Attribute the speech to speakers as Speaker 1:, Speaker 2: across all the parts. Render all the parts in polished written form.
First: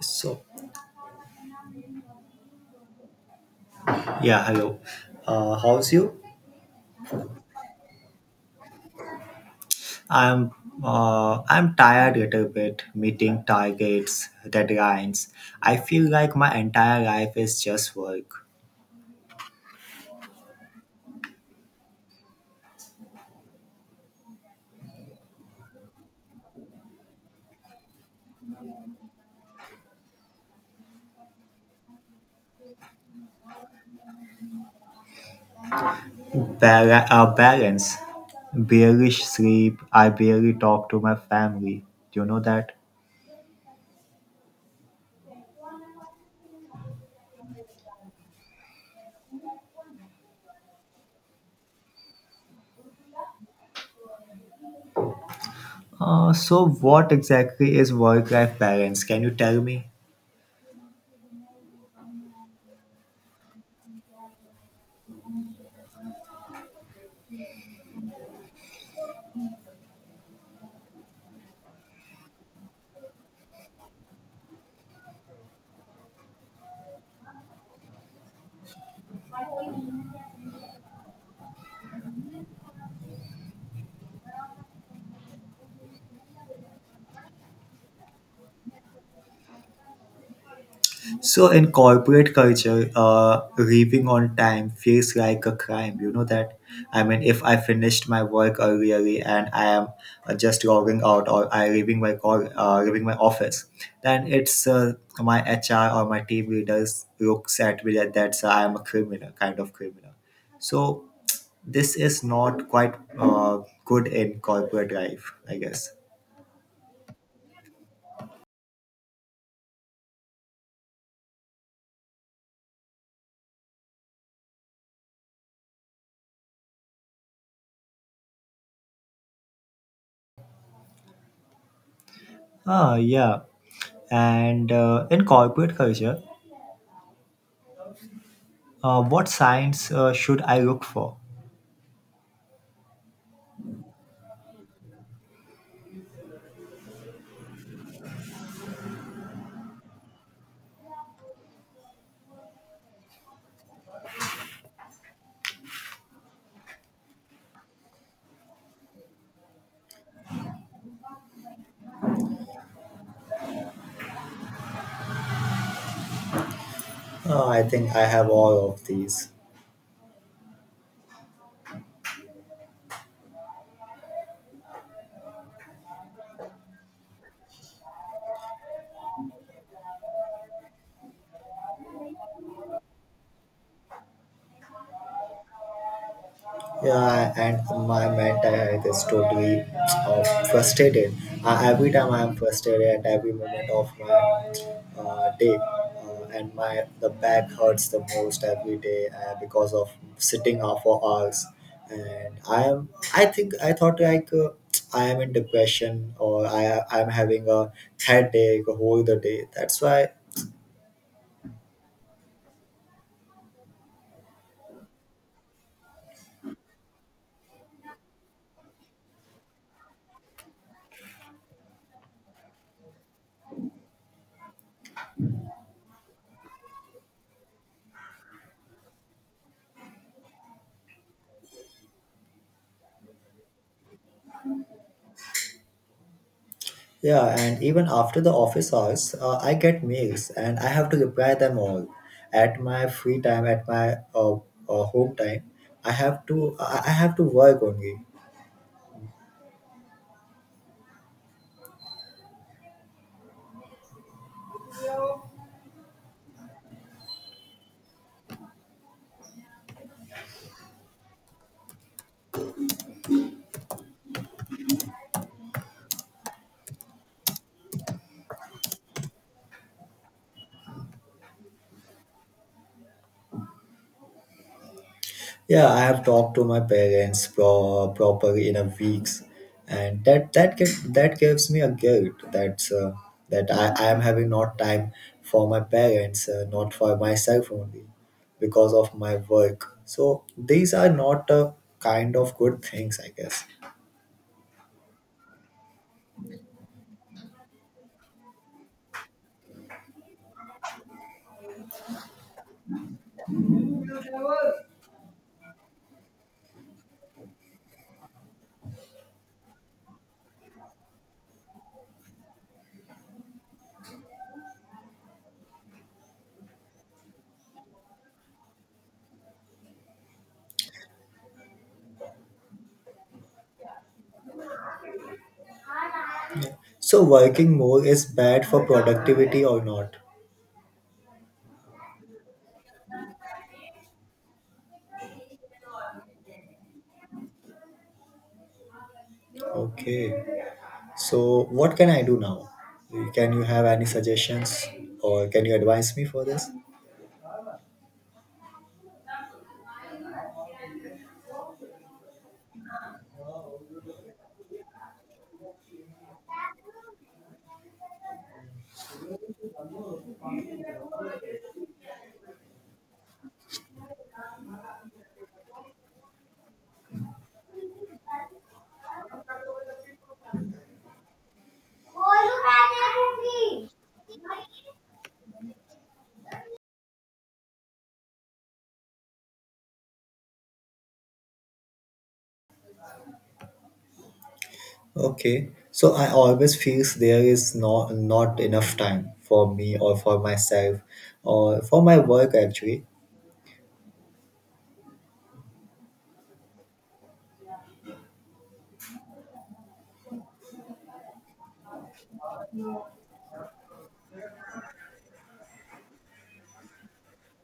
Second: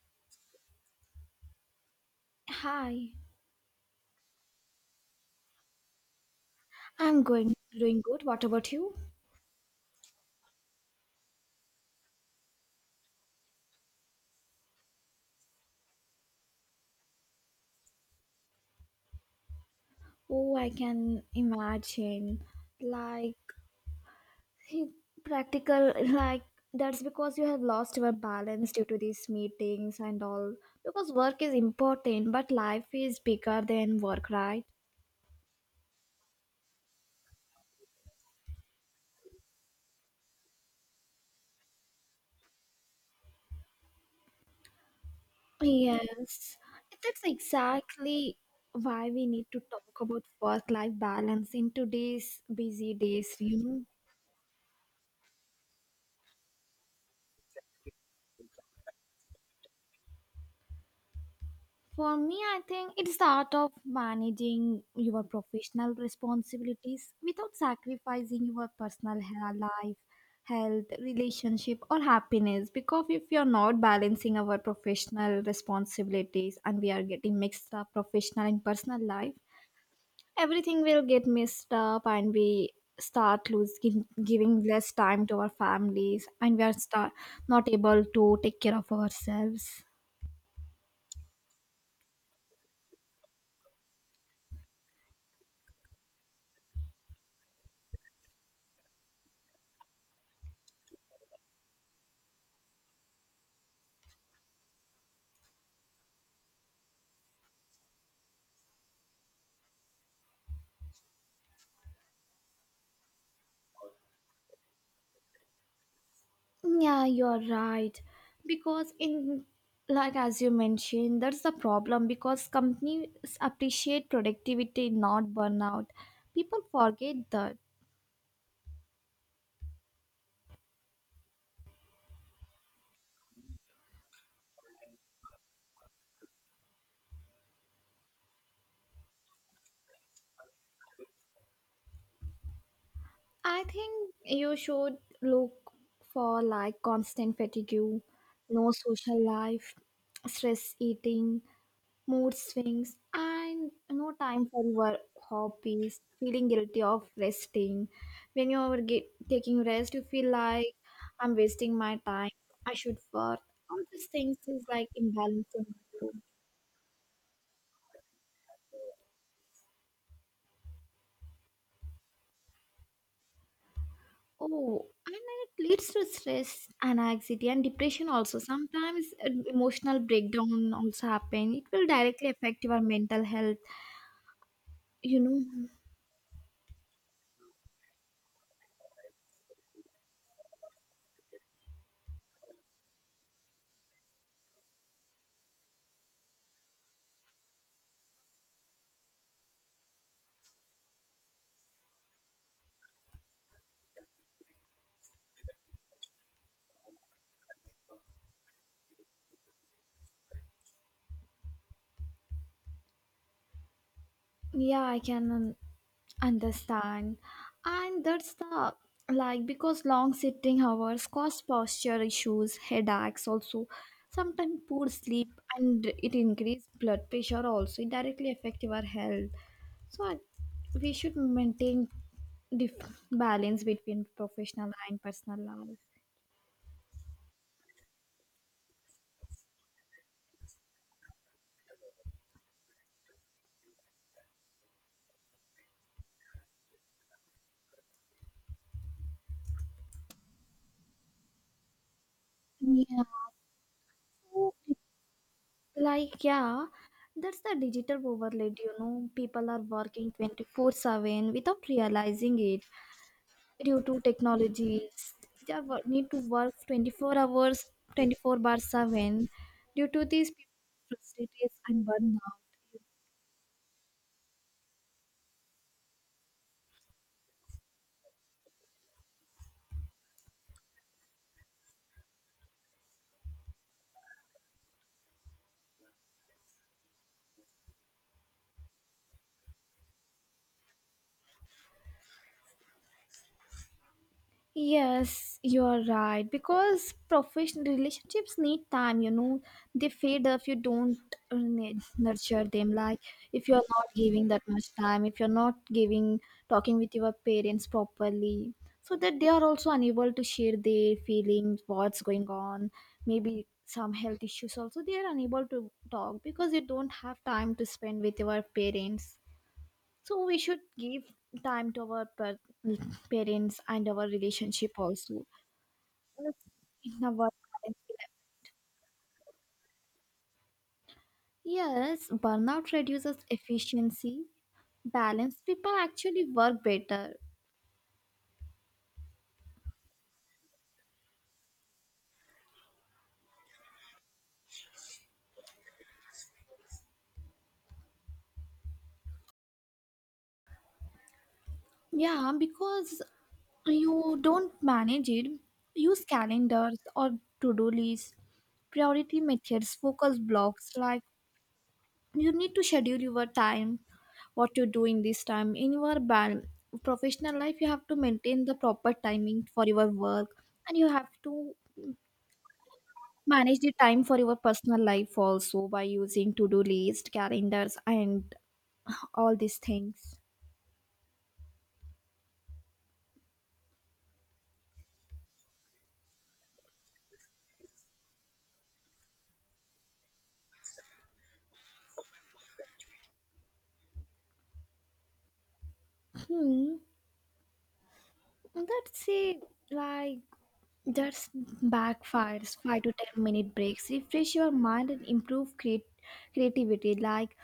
Speaker 1: So,
Speaker 2: Hi,
Speaker 1: yeah, hello. How's you?
Speaker 2: I'm going doing good. What about you?
Speaker 1: I'm I'm tired little bit meeting targets, deadlines. I feel like my entire life is just work.
Speaker 2: Oh, I can imagine. Like he practical That's because you have lost your balance due to these meetings and all. Because work is important, but life is bigger than work, right?
Speaker 1: Balance, barely sleep. I barely talk to my family. Do you know that?
Speaker 2: Yes. That's exactly why we need to talk about work life balance in today's busy days.
Speaker 1: So what exactly is work-life balance? Can you tell me?
Speaker 2: For me, I think it's the art of managing your professional responsibilities without sacrificing your personal life, health, relationship, or happiness. Because if you are not balancing our professional responsibilities and we are getting mixed up professional and personal life, everything will get mixed up and we start losing giving less time to our families and we are start not able to take care of ourselves.
Speaker 1: So in corporate culture, leaving on time feels like a crime. You know that. I mean, if I finished my work early and I am just logging out or I leaving my call, leaving my office, then it's my HR or my team leaders looks at me like that that's I am a criminal, kind of criminal. So this is not quite good in corporate life, I guess.
Speaker 2: Yeah, you're right. Because in like as you mentioned, that's the problem because companies appreciate productivity, not burnout. People forget that.
Speaker 1: Ah, yeah. And in corporate culture. What signs should I look for?
Speaker 2: I think you should look for like constant fatigue, no social life, stress eating, mood swings, and no time for your hobbies, feeling guilty of resting. When you are taking rest, you feel like I'm wasting my time, I should work. All these things is like imbalance in my life.
Speaker 1: I think I have all of these.
Speaker 2: Oh, and then it leads to stress and anxiety and depression also. Sometimes emotional breakdown also happen. It will directly affect your mental health. You know,
Speaker 1: Yeah, and my mental health is totally frustrated. Every time I am frustrated at every moment of my day, and my the back hurts the most every day because of sitting up for hours. And I am, I think I thought like I am in depression or I am having a headache whole the day. That's why
Speaker 2: yeah, I can understand. And that's the because long sitting hours cause posture issues, headaches also, sometimes poor sleep and it increase blood pressure also it directly affect your health. So we should maintain dif- balance between professional and personal life.
Speaker 1: yeah, and even after the office hours, I get mails and I have to reply them all. At my free time, at my home time, I have to work only.
Speaker 2: Yeah. So, like, yeah, that's the digital overload. People are working 24/7 without realizing it. Due to technologies they are need to work 24 hours 24 bar 7 due to these people are frustrated and burnout.
Speaker 1: Yeah, I have talked to my parents properly in a weeks, and that gives me a guilt that I am having not time for my parents, not for myself only, because of my work. So these are not a kind of good things, I guess.
Speaker 2: Yes, you are right. Because professional relationships need time. They fade if you don't nurture them. Like, if you're not giving that much time, if you're not giving, talking with your parents properly, so that they are also unable to share their feelings, what's going on, maybe some health issues also, they are unable to talk because you don't have time to spend with your parents. So we should give time to our parents and our relationship also. Let's
Speaker 1: So
Speaker 2: In our
Speaker 1: working
Speaker 2: current
Speaker 1: more is
Speaker 2: life.
Speaker 1: bad for productivity or not?
Speaker 2: Yes, burnout reduces efficiency, balance. People actually work better.
Speaker 1: Okay. So what can I do now? Can you have any suggestions or can you advise me for this?
Speaker 2: Yeah, because you don't manage it. Use calendars or to do lists, priority methods, focus blocks, like you need to schedule your time, what you do in this time, in your professional life you have to maintain the proper timing for your work, and you have to manage the time for your personal life also by using to-do list calendars and all these things.
Speaker 1: Okay. So I always feels there is not enough time for me or for myself or for my work actually.
Speaker 2: Hmm, that's it, like, that's backfires. 5 to 10 minute breaks refresh your mind and improve create creativity. Like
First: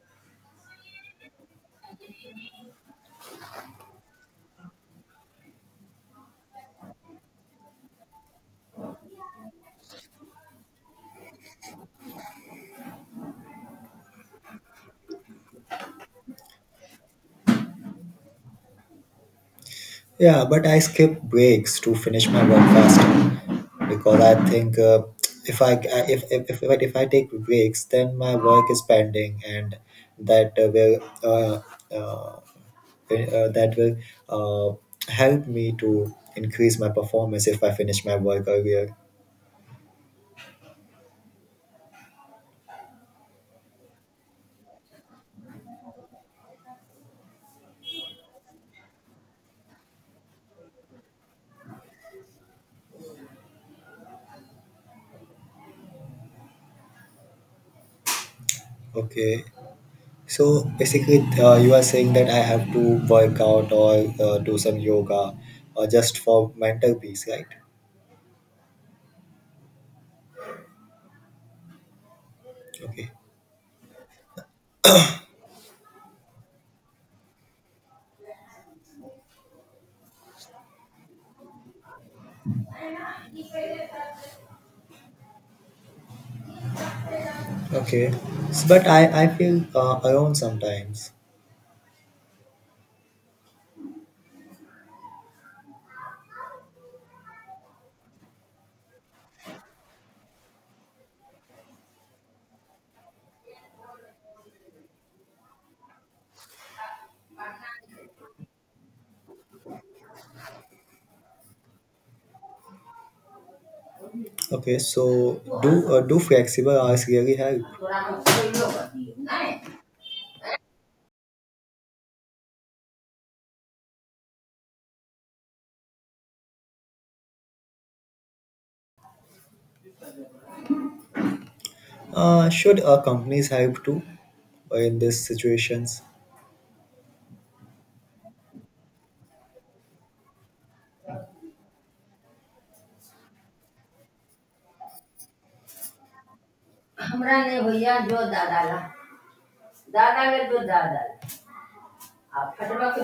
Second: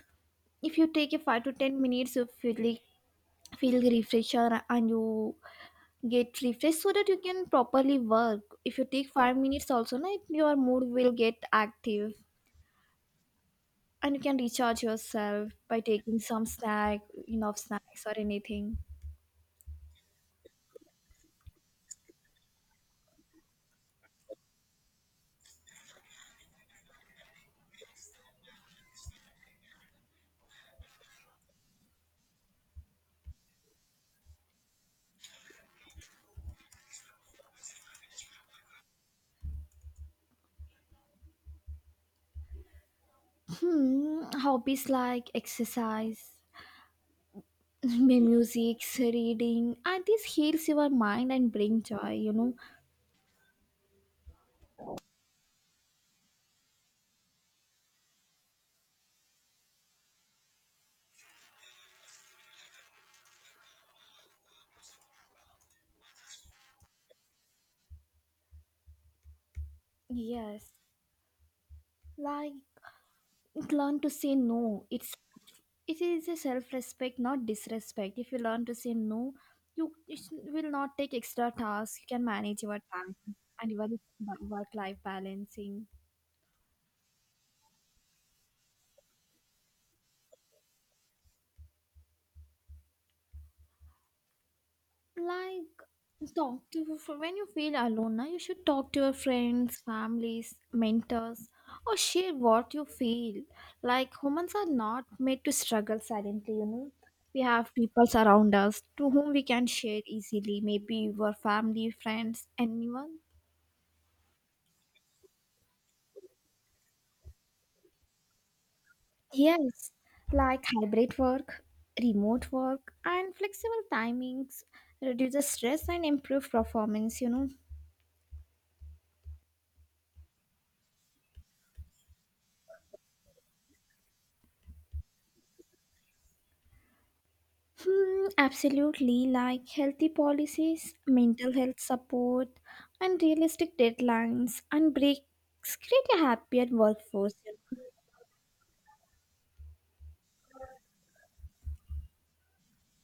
Speaker 2: if you take a 5 to 10 minutes of feel refresher and you get refreshed so that you can properly work. If you take 5 minutes also na, your mood will get active and you can recharge yourself by taking some snack, enough snacks or anything.
Speaker 1: Yeah, but I skip breaks to finish my work faster because I think if I if I take breaks, then my work is pending, and that will uh, that will uh, help me to increase my performance if I finish my work earlier.
Speaker 2: Hmm, hobbies like exercise music reading, and this heals your mind and bring joy.
Speaker 1: Okay. So basically, you are saying that I have to work out or do some yoga, or just for mental peace, right?
Speaker 2: Yes, like
Speaker 1: Okay.
Speaker 2: learn to say no. It is a self-respect, not disrespect. If you learn to say no, you will not take extra tasks, you can manage your time and your work-life balancing.
Speaker 1: Okay, but I feel alone sometimes.
Speaker 2: Like, talk to when you feel alone now you should talk to your friends, families, mentors, or share what you feel. Like humans are not made to struggle silently. We have people around us to whom we can share easily, maybe your family, friends, anyone.
Speaker 1: Okay, so do flexible hours really help?
Speaker 2: Yes, like hybrid work, remote work, and flexible timings reduces stress and improve performance.
Speaker 1: Should companies help too in these situations?
Speaker 2: Hmm, absolutely, like healthy policies, mental health support, and realistic deadlines and breaks create a happier workforce.
Speaker 1: हमरा
Speaker 2: You
Speaker 1: ने
Speaker 2: know,
Speaker 1: भैया जो दादा ला दादा के जो दादा ला आ फटवा के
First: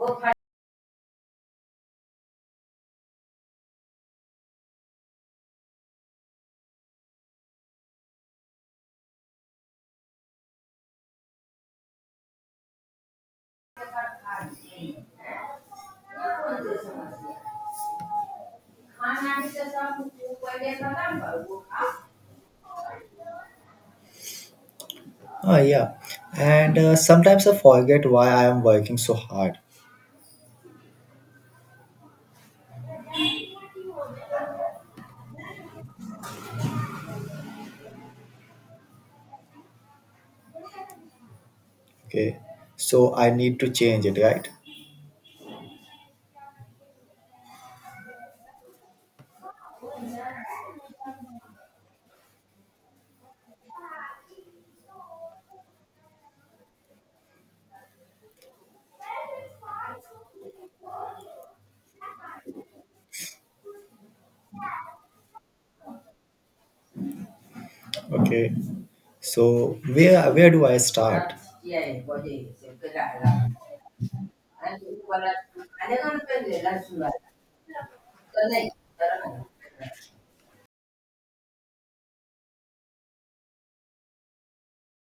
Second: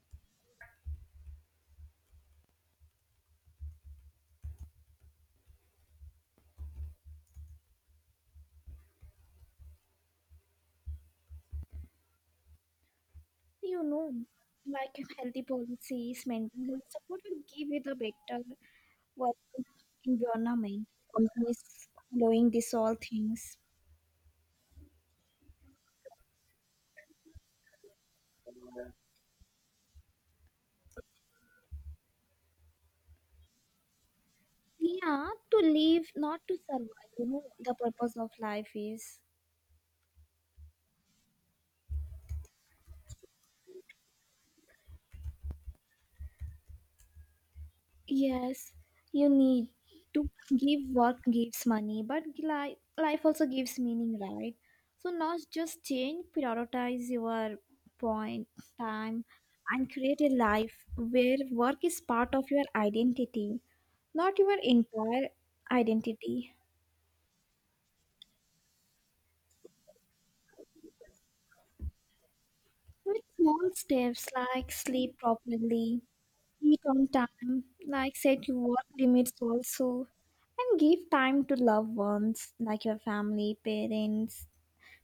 Speaker 1: वो फट
Speaker 2: You know, like healthy policies, mental health support will give you the better
Speaker 1: खाना
Speaker 2: work
Speaker 1: भी तो सब वो पहले
Speaker 2: environment.
Speaker 1: खत्म कर वो
Speaker 2: Companies
Speaker 1: खा.
Speaker 2: following these all things.
Speaker 1: Ah, yeah, and sometimes I forget why I am working so hard.
Speaker 2: Yeah, to live, not to survive. The purpose of life is,
Speaker 1: Okay, so I need to change it, right?
Speaker 2: yes, you need to give work gives money, but life also gives meaning, right? So, not just change, prioritize your point, time, and create a life where work is part of your identity, not your entire identity.
Speaker 1: Okay. So where do I start? Yeah, okay. So
Speaker 2: With small steps like sleep properly, eat on time, like set your work limits also, and give time to loved ones like your family, parents,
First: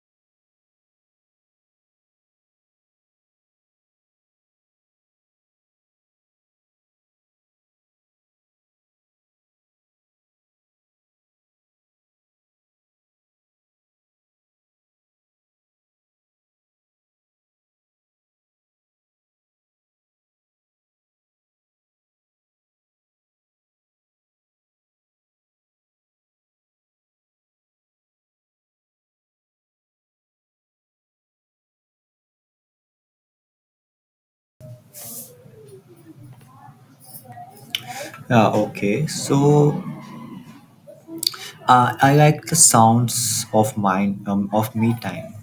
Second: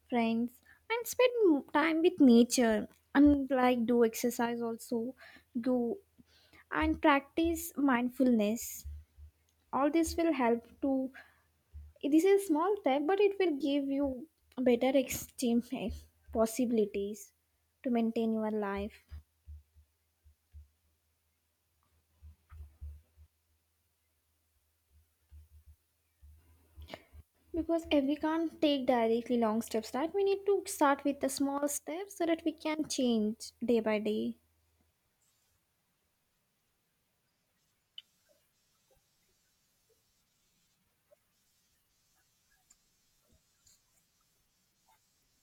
Speaker 2: friends, and spend time with nature, and like do exercise also, go and practice mindfulness. All this will help to. This is a small step, but it will give you better exchange possibilities to maintain your life. Because if we can't take directly long steps, right? We need to start with the small steps so that we can change day by day.
Speaker 1: I like the sounds of mine of me time.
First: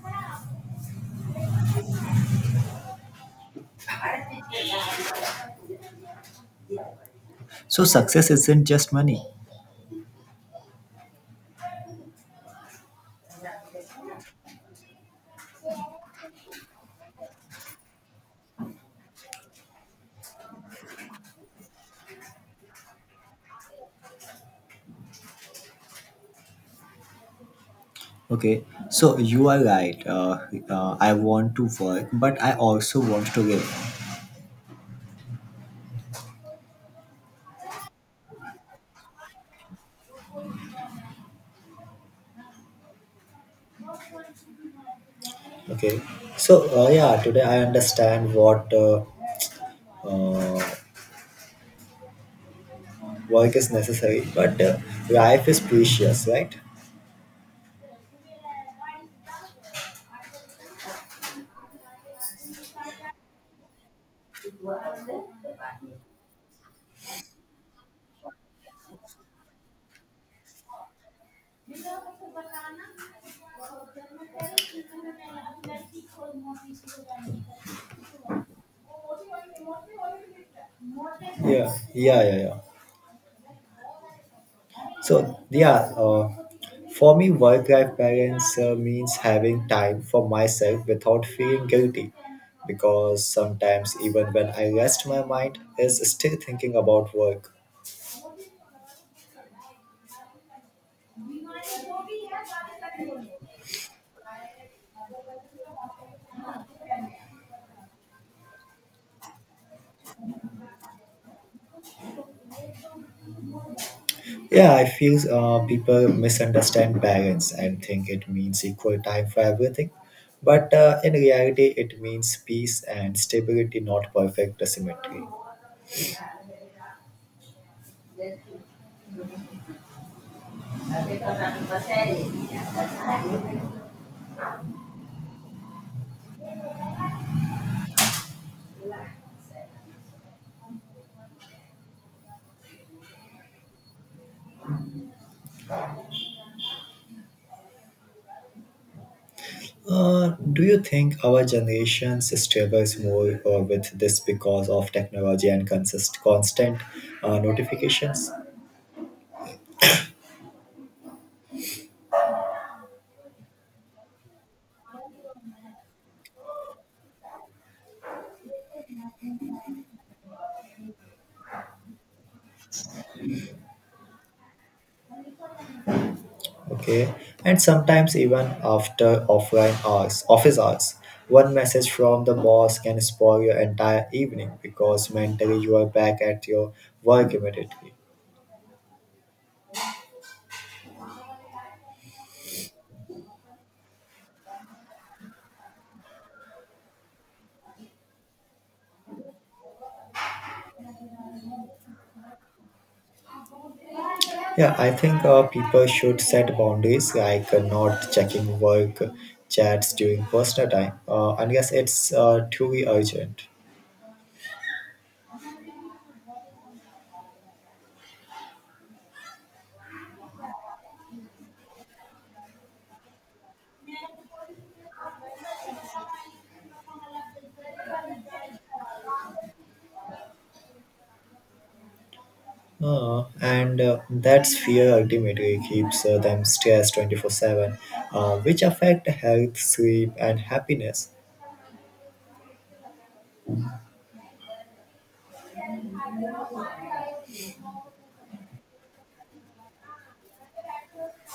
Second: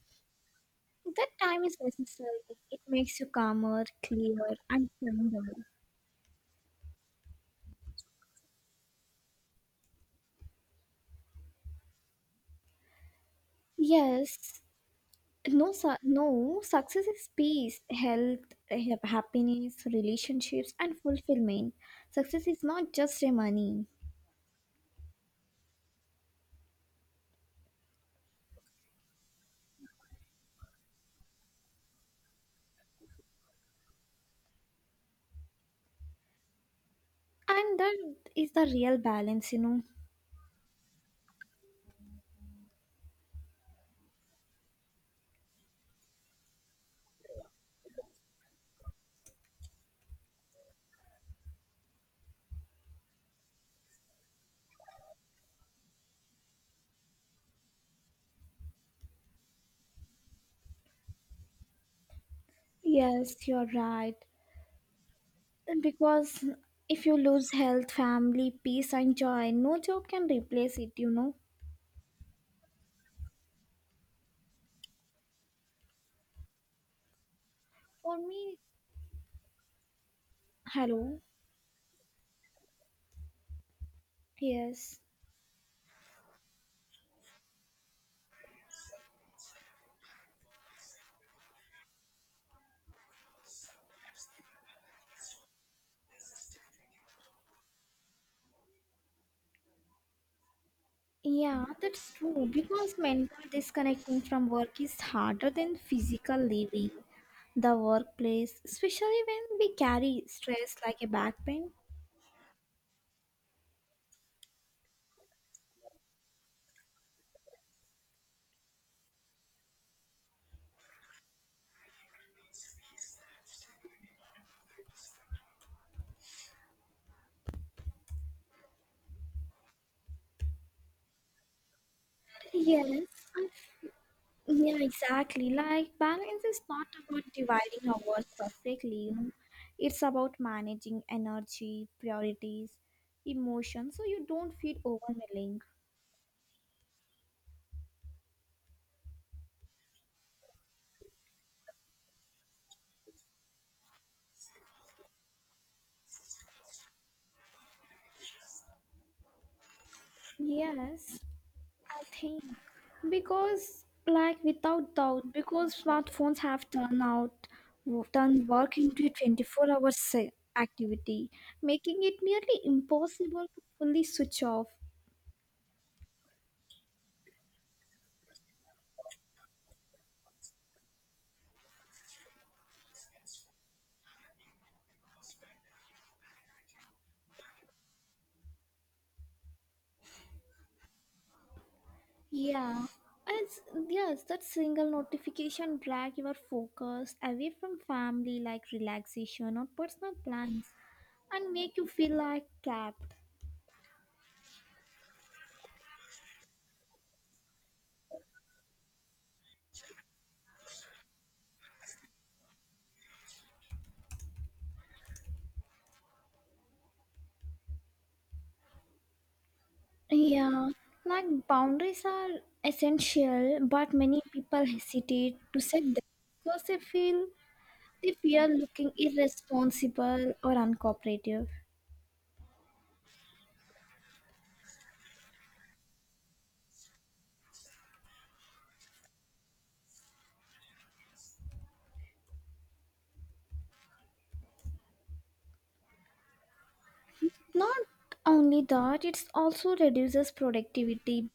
Speaker 2: That time is necessary. It makes you calmer, clearer, and kinder.
Speaker 1: So success isn't just money.
Speaker 2: Yes. No, no. Success is peace, health, happiness, relationships, and fulfillment. Success is not just a money,
Speaker 1: Okay. So you are right. I want to work, but I also want to live.
Speaker 2: and that is the real balance.
Speaker 1: Okay. So yeah, today I understand what uh, work is necessary, but life is precious, right?
Speaker 2: Yes, you're right. Because if you lose health, family, peace, and joy, no job can replace it. For me, hello.
Speaker 1: Yeah, yeah, yeah, yeah.
Speaker 2: Yes.
Speaker 1: So, yeah, for me, work life balance means having time for myself without feeling guilty because sometimes, even when I rest, my mind is still thinking about work.
Speaker 2: Yeah, that's true. Because mental disconnecting from work is harder than physical leaving the workplace, especially when we carry stress like a back pain.
Speaker 1: Yeah, I feel people misunderstand parents and think it means equal time for everything. But in reality, it means peace and stability, not perfect symmetry.
Speaker 2: Yes, I yeah, exactly. Like balance is not about dividing our work perfectly. It's about managing energy, priorities, emotions, so you don't feel overwhelming.
Speaker 1: Do you think our generation struggles more with this because of technology and constant notifications?
Speaker 2: Yes, I think because like without doubt, because smartphones have turned work into a 24-hour activity, making it nearly impossible to fully switch off.
Speaker 1: Okay, and sometimes even after offline hours, office hours, one message from the boss can spoil your entire evening because mentally you are back at your work immediately.
Speaker 2: Yeah, it's yes, that single notification drag your focus away from family like relaxation or personal plans and make you feel like trapped.
Speaker 1: Yeah, I think people should set boundaries like not checking work chats during personal time unless it's truly urgent.
Speaker 2: Yeah, like boundaries are essential, but many people hesitate to set them because they fear looking irresponsible or uncooperative.
Speaker 1: And that's fear ultimately keeps them stressed 24/7, which affect health, sleep, and happiness.
Speaker 2: Not only that, it also reduces productivity.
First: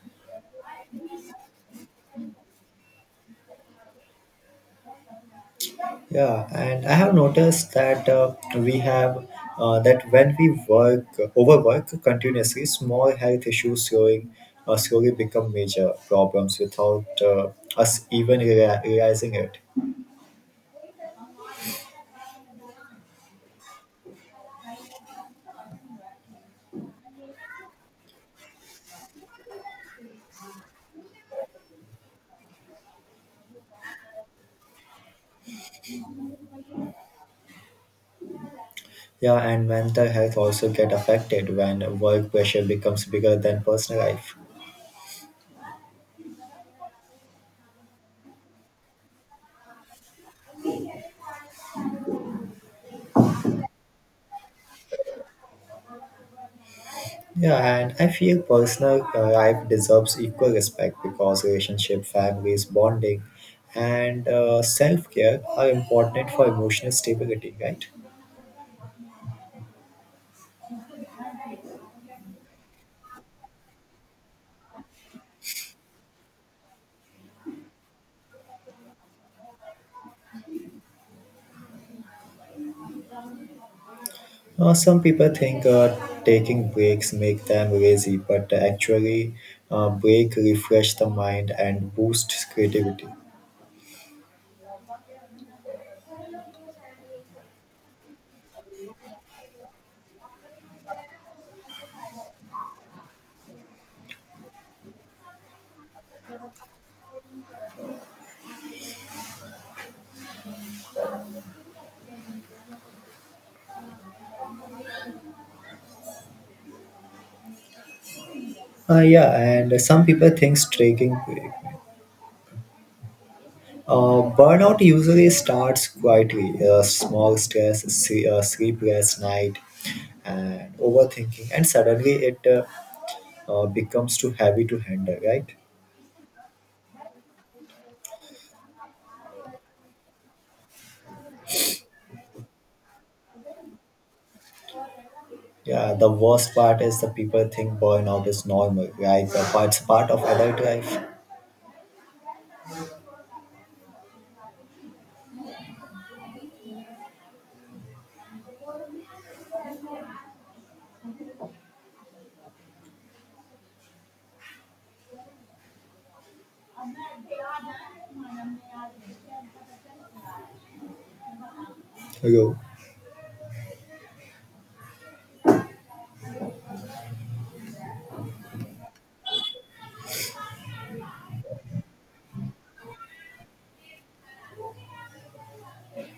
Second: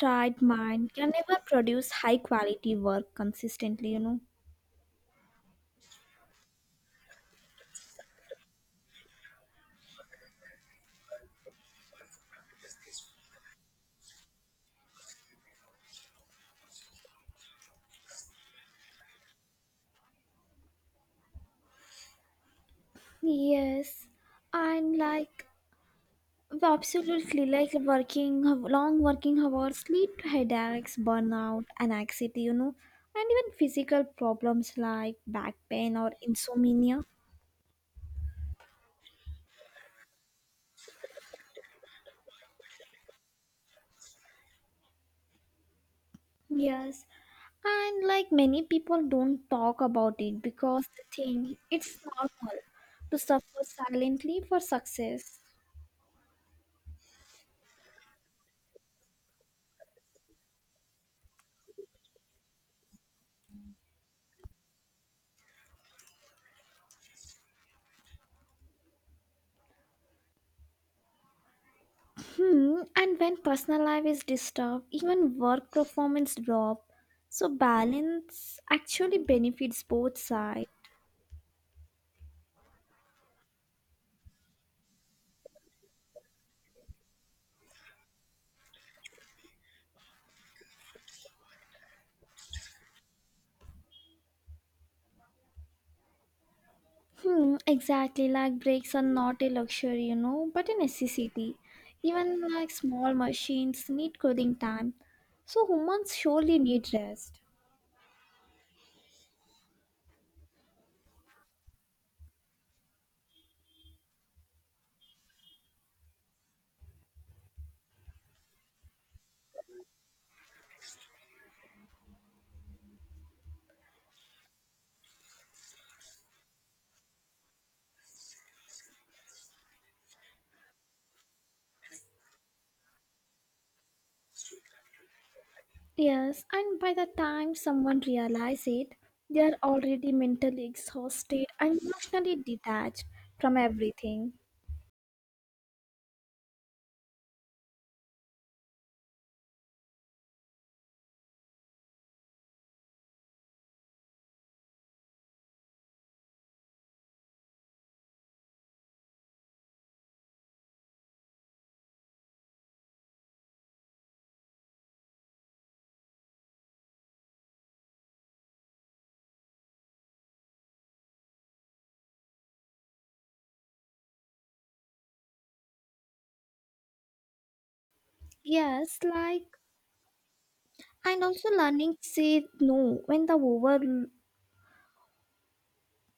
Speaker 2: Tired mind can never produce high quality work consistently.
Speaker 1: Yeah, and I have noticed that we have that when we work overwork continuously, small health issues slowing slowly become major problems without us even realizing it.
Speaker 2: Yes, and like absolutely, like working long working hours lead to headaches, burnout, and anxiety, and even physical problems like back pain or insomnia.
Speaker 1: Yeah, and mental health also get affected when work pressure becomes bigger than personal life.
Speaker 2: Yes, and like many people don't talk about it because they think it's normal to suffer silently for success.
Speaker 1: Yeah, and I feel personal life deserves equal respect because relationship, families, bonding, and self care are important for emotional stability, right?
Speaker 2: Hmm, and when personal life is disturbed, even work performance drop. So balance actually benefits both sides.
Speaker 1: Some people think taking breaks make them lazy, but actually, break refresh the mind and boosts creativity.
Speaker 2: Hmm, exactly. Like breaks are not a luxury, but a necessity. Even like small machines need cooling time. So humans surely need rest.
Speaker 1: Yeah, and some people think taking break. Burnout usually starts quietly, small stress, sleepless night, and overthinking, and suddenly it becomes too heavy to handle, right?
Speaker 2: Yes, and by the time someone realizes it, they are already mentally exhausted and emotionally detached from everything.
Speaker 1: Yeah, the worst part is the people think burnout is normal, like it's part of adult life. Hello.
Speaker 2: Yes, like, and also learning to say no when the over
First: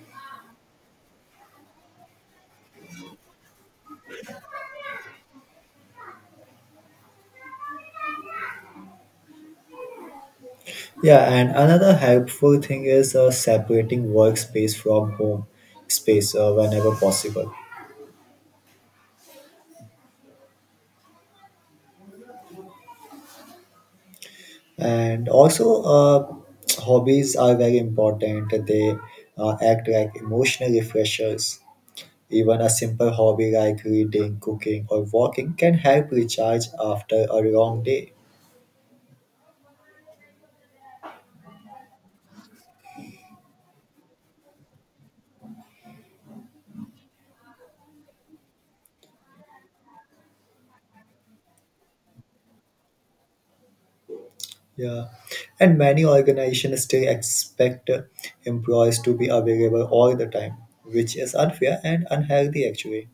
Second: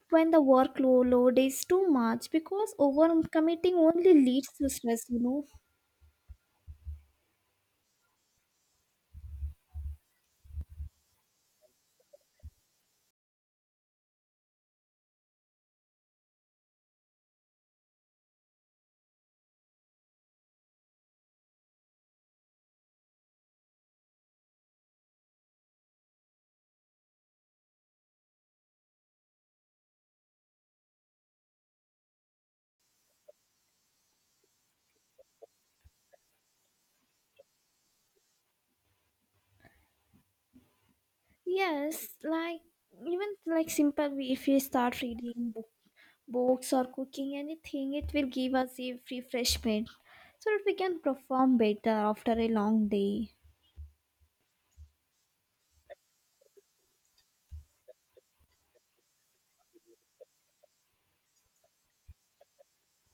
Speaker 2: when the workload is too much because overcommitting only leads to stress.
Speaker 1: Yeah, and another helpful thing is separating workspace from home space whenever possible. And also, hobbies are very important. They act like emotional refreshers. Even a simple hobby like reading, cooking, or walking can help recharge after a long day.
Speaker 2: Yes, like even like simple way, if you start reading books or cooking anything it will give us a refreshment so that we can perform better after a long day.
Speaker 1: Yeah, and many organizations still expect employees to be available all the time, which is unfair and unhealthy actually.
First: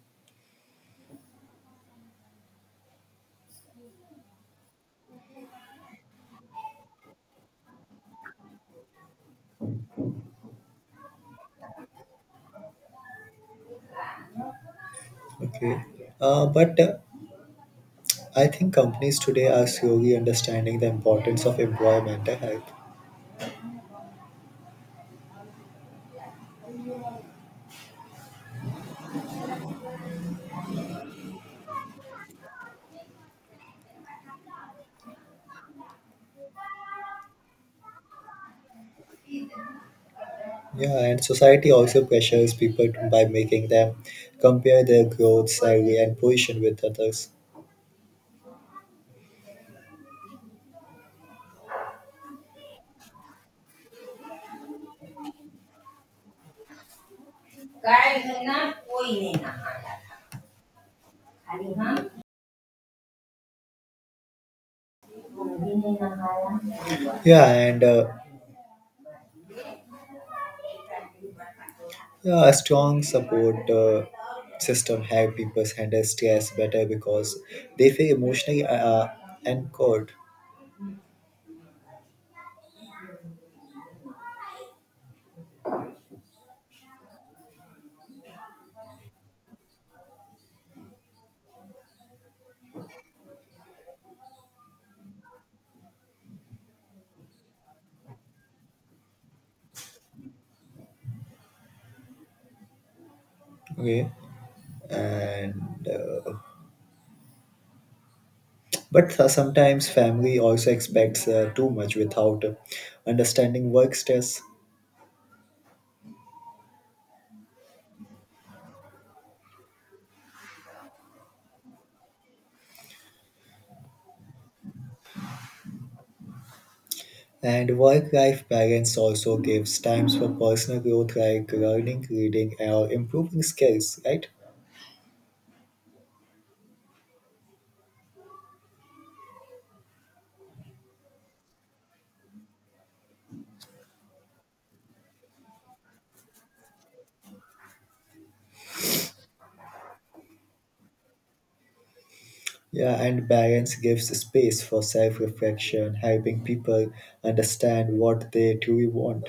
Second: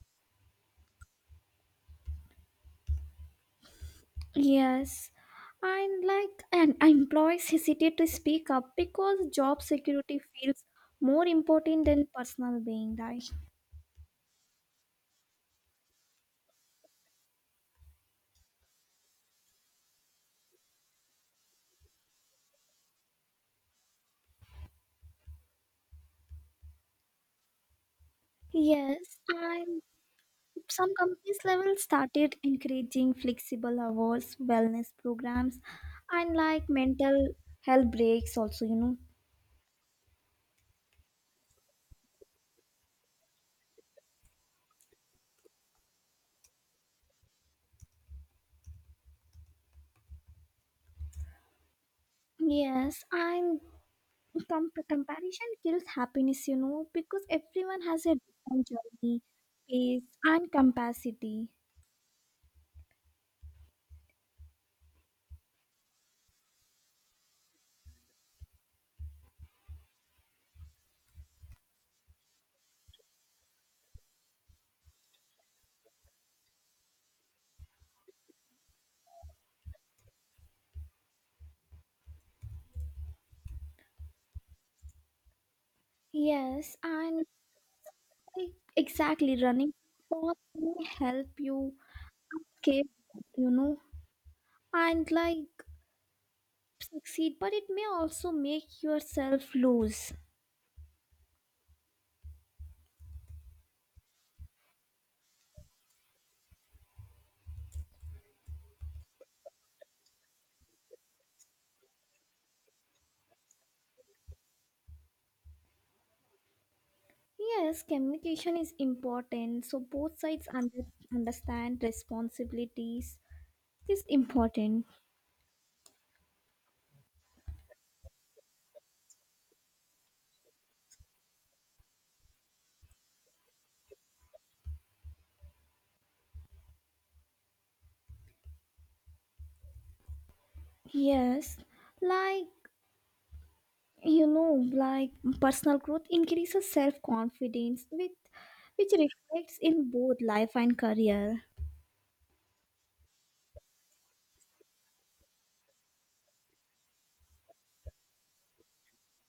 Speaker 2: Yes, and like, and employees hesitate to speak up because job security feels more important than personal being, right?
Speaker 1: Okay. But I think companies today are slowly understanding the importance of employer mental health.
Speaker 2: Yes, and some companies level started encouraging flexible hours wellness programs and like mental health breaks also.
Speaker 1: Yeah, and society also pressures people by making them compare their growth, salary, and position with others.
Speaker 2: Yes, and comparison kills happiness, because everyone has a different journey, pace, and capacity.
Speaker 1: Yeah, and uh, yeah, a strong support system help people handle stress better because they feel emotionally anchored.
Speaker 2: Yes, and like exactly, running path may help you escape, you know, and like succeed, but it may also make yourself lose.
Speaker 1: Okay. and but sometimes family also expects too much without understanding work stress,
Speaker 2: Yes, communication is important, so both sides understand responsibilities is important.
Speaker 1: and work life balance also gives times for personal growth like learning reading or improving skills, right?
Speaker 2: Yes, like, like personal growth increases self-confidence with which reflects in both life and career.
Speaker 1: Yeah, and balance gives space for self reflection helping people understand what they truly want.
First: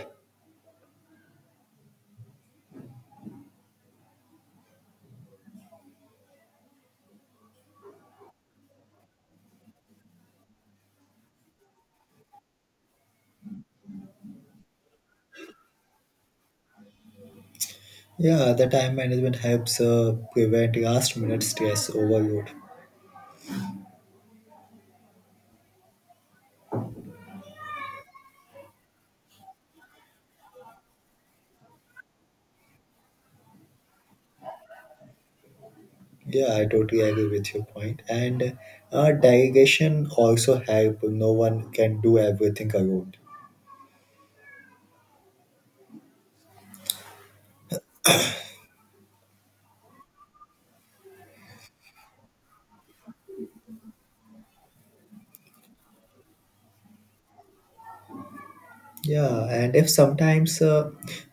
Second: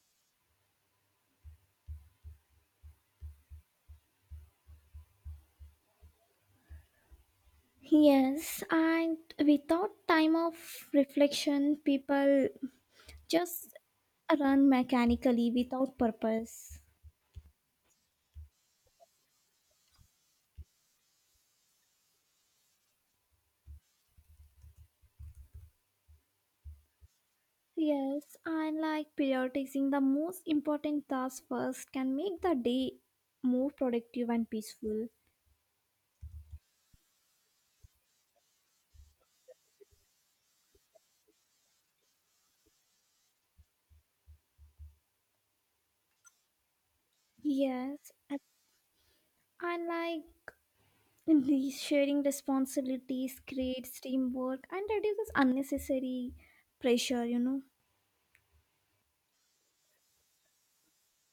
Speaker 2: Yes, and without time of reflection people just run mechanically without purpose.
Speaker 1: Yeah, the time management helps prevent last minute stress overload.
Speaker 2: Yes, and like prioritizing the most important tasks first can make the day more productive and peaceful.
Speaker 1: Yeah, I totally agree with your point. And delegation also help. No one can do everything alone.
Speaker 2: Yes, and like, And the sharing responsibilities creates teamwork and reduces unnecessary pressure.
Speaker 1: Yeah, and if sometimes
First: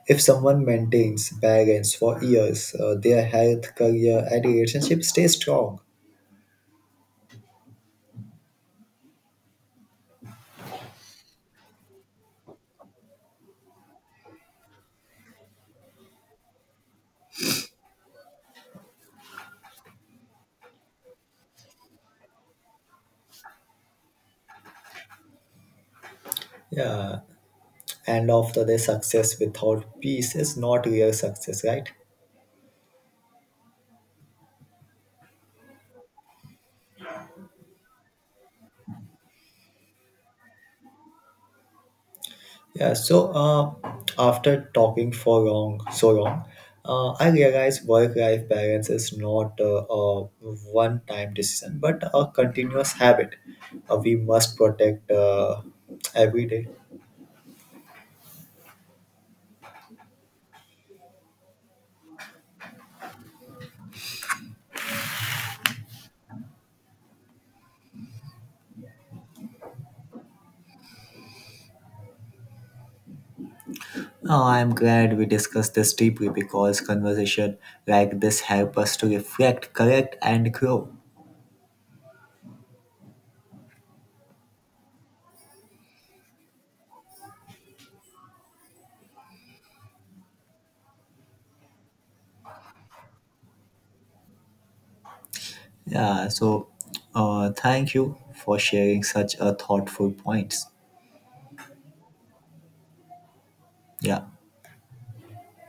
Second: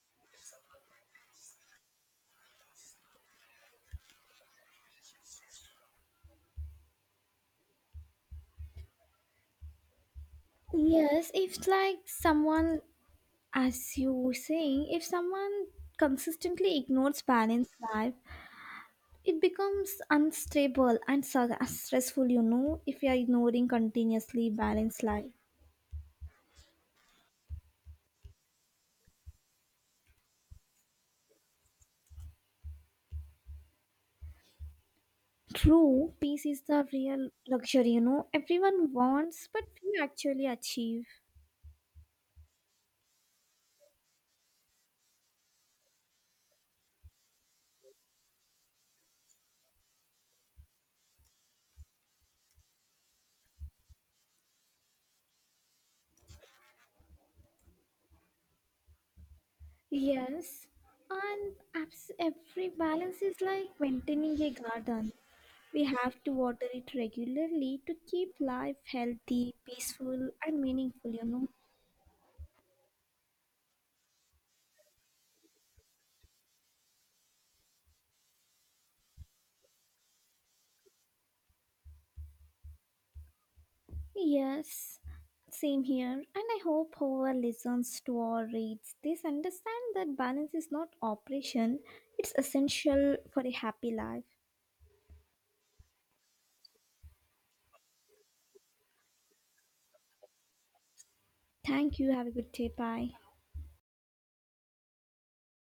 Speaker 1: if someone maintains balance for years, their health, career, and relationship stay strong.
Speaker 2: Yes, if like someone, as you were saying, if someone consistently ignores balanced life, it becomes unstable and stressful, if you are ignoring continuously balanced life.
Speaker 1: Yeah, and after their success without peace is not real success, right?
Speaker 2: True, peace is the real luxury, everyone wants, but few actually achieve.
Speaker 1: Yeah, so after talking for long, so long, I realized work-life balance is not a one-time decision, but a continuous habit. We must protect every day.
Speaker 2: Yes, and every balance is like maintaining a garden. We have to water it regularly to keep life healthy, peaceful, and meaningful.
Speaker 1: Oh, I'm glad we discussed this deeply because conversation like this help us to reflect, correct, and grow.
Speaker 2: Yes, same here. And I hope whoever listens to or reads this understand that balance is not operation, it's essential for a happy life.
Speaker 1: Yeah, so thank you for sharing such a thoughtful points.
Speaker 2: Thank you. Have a good day. Bye.
Speaker 1: Yeah.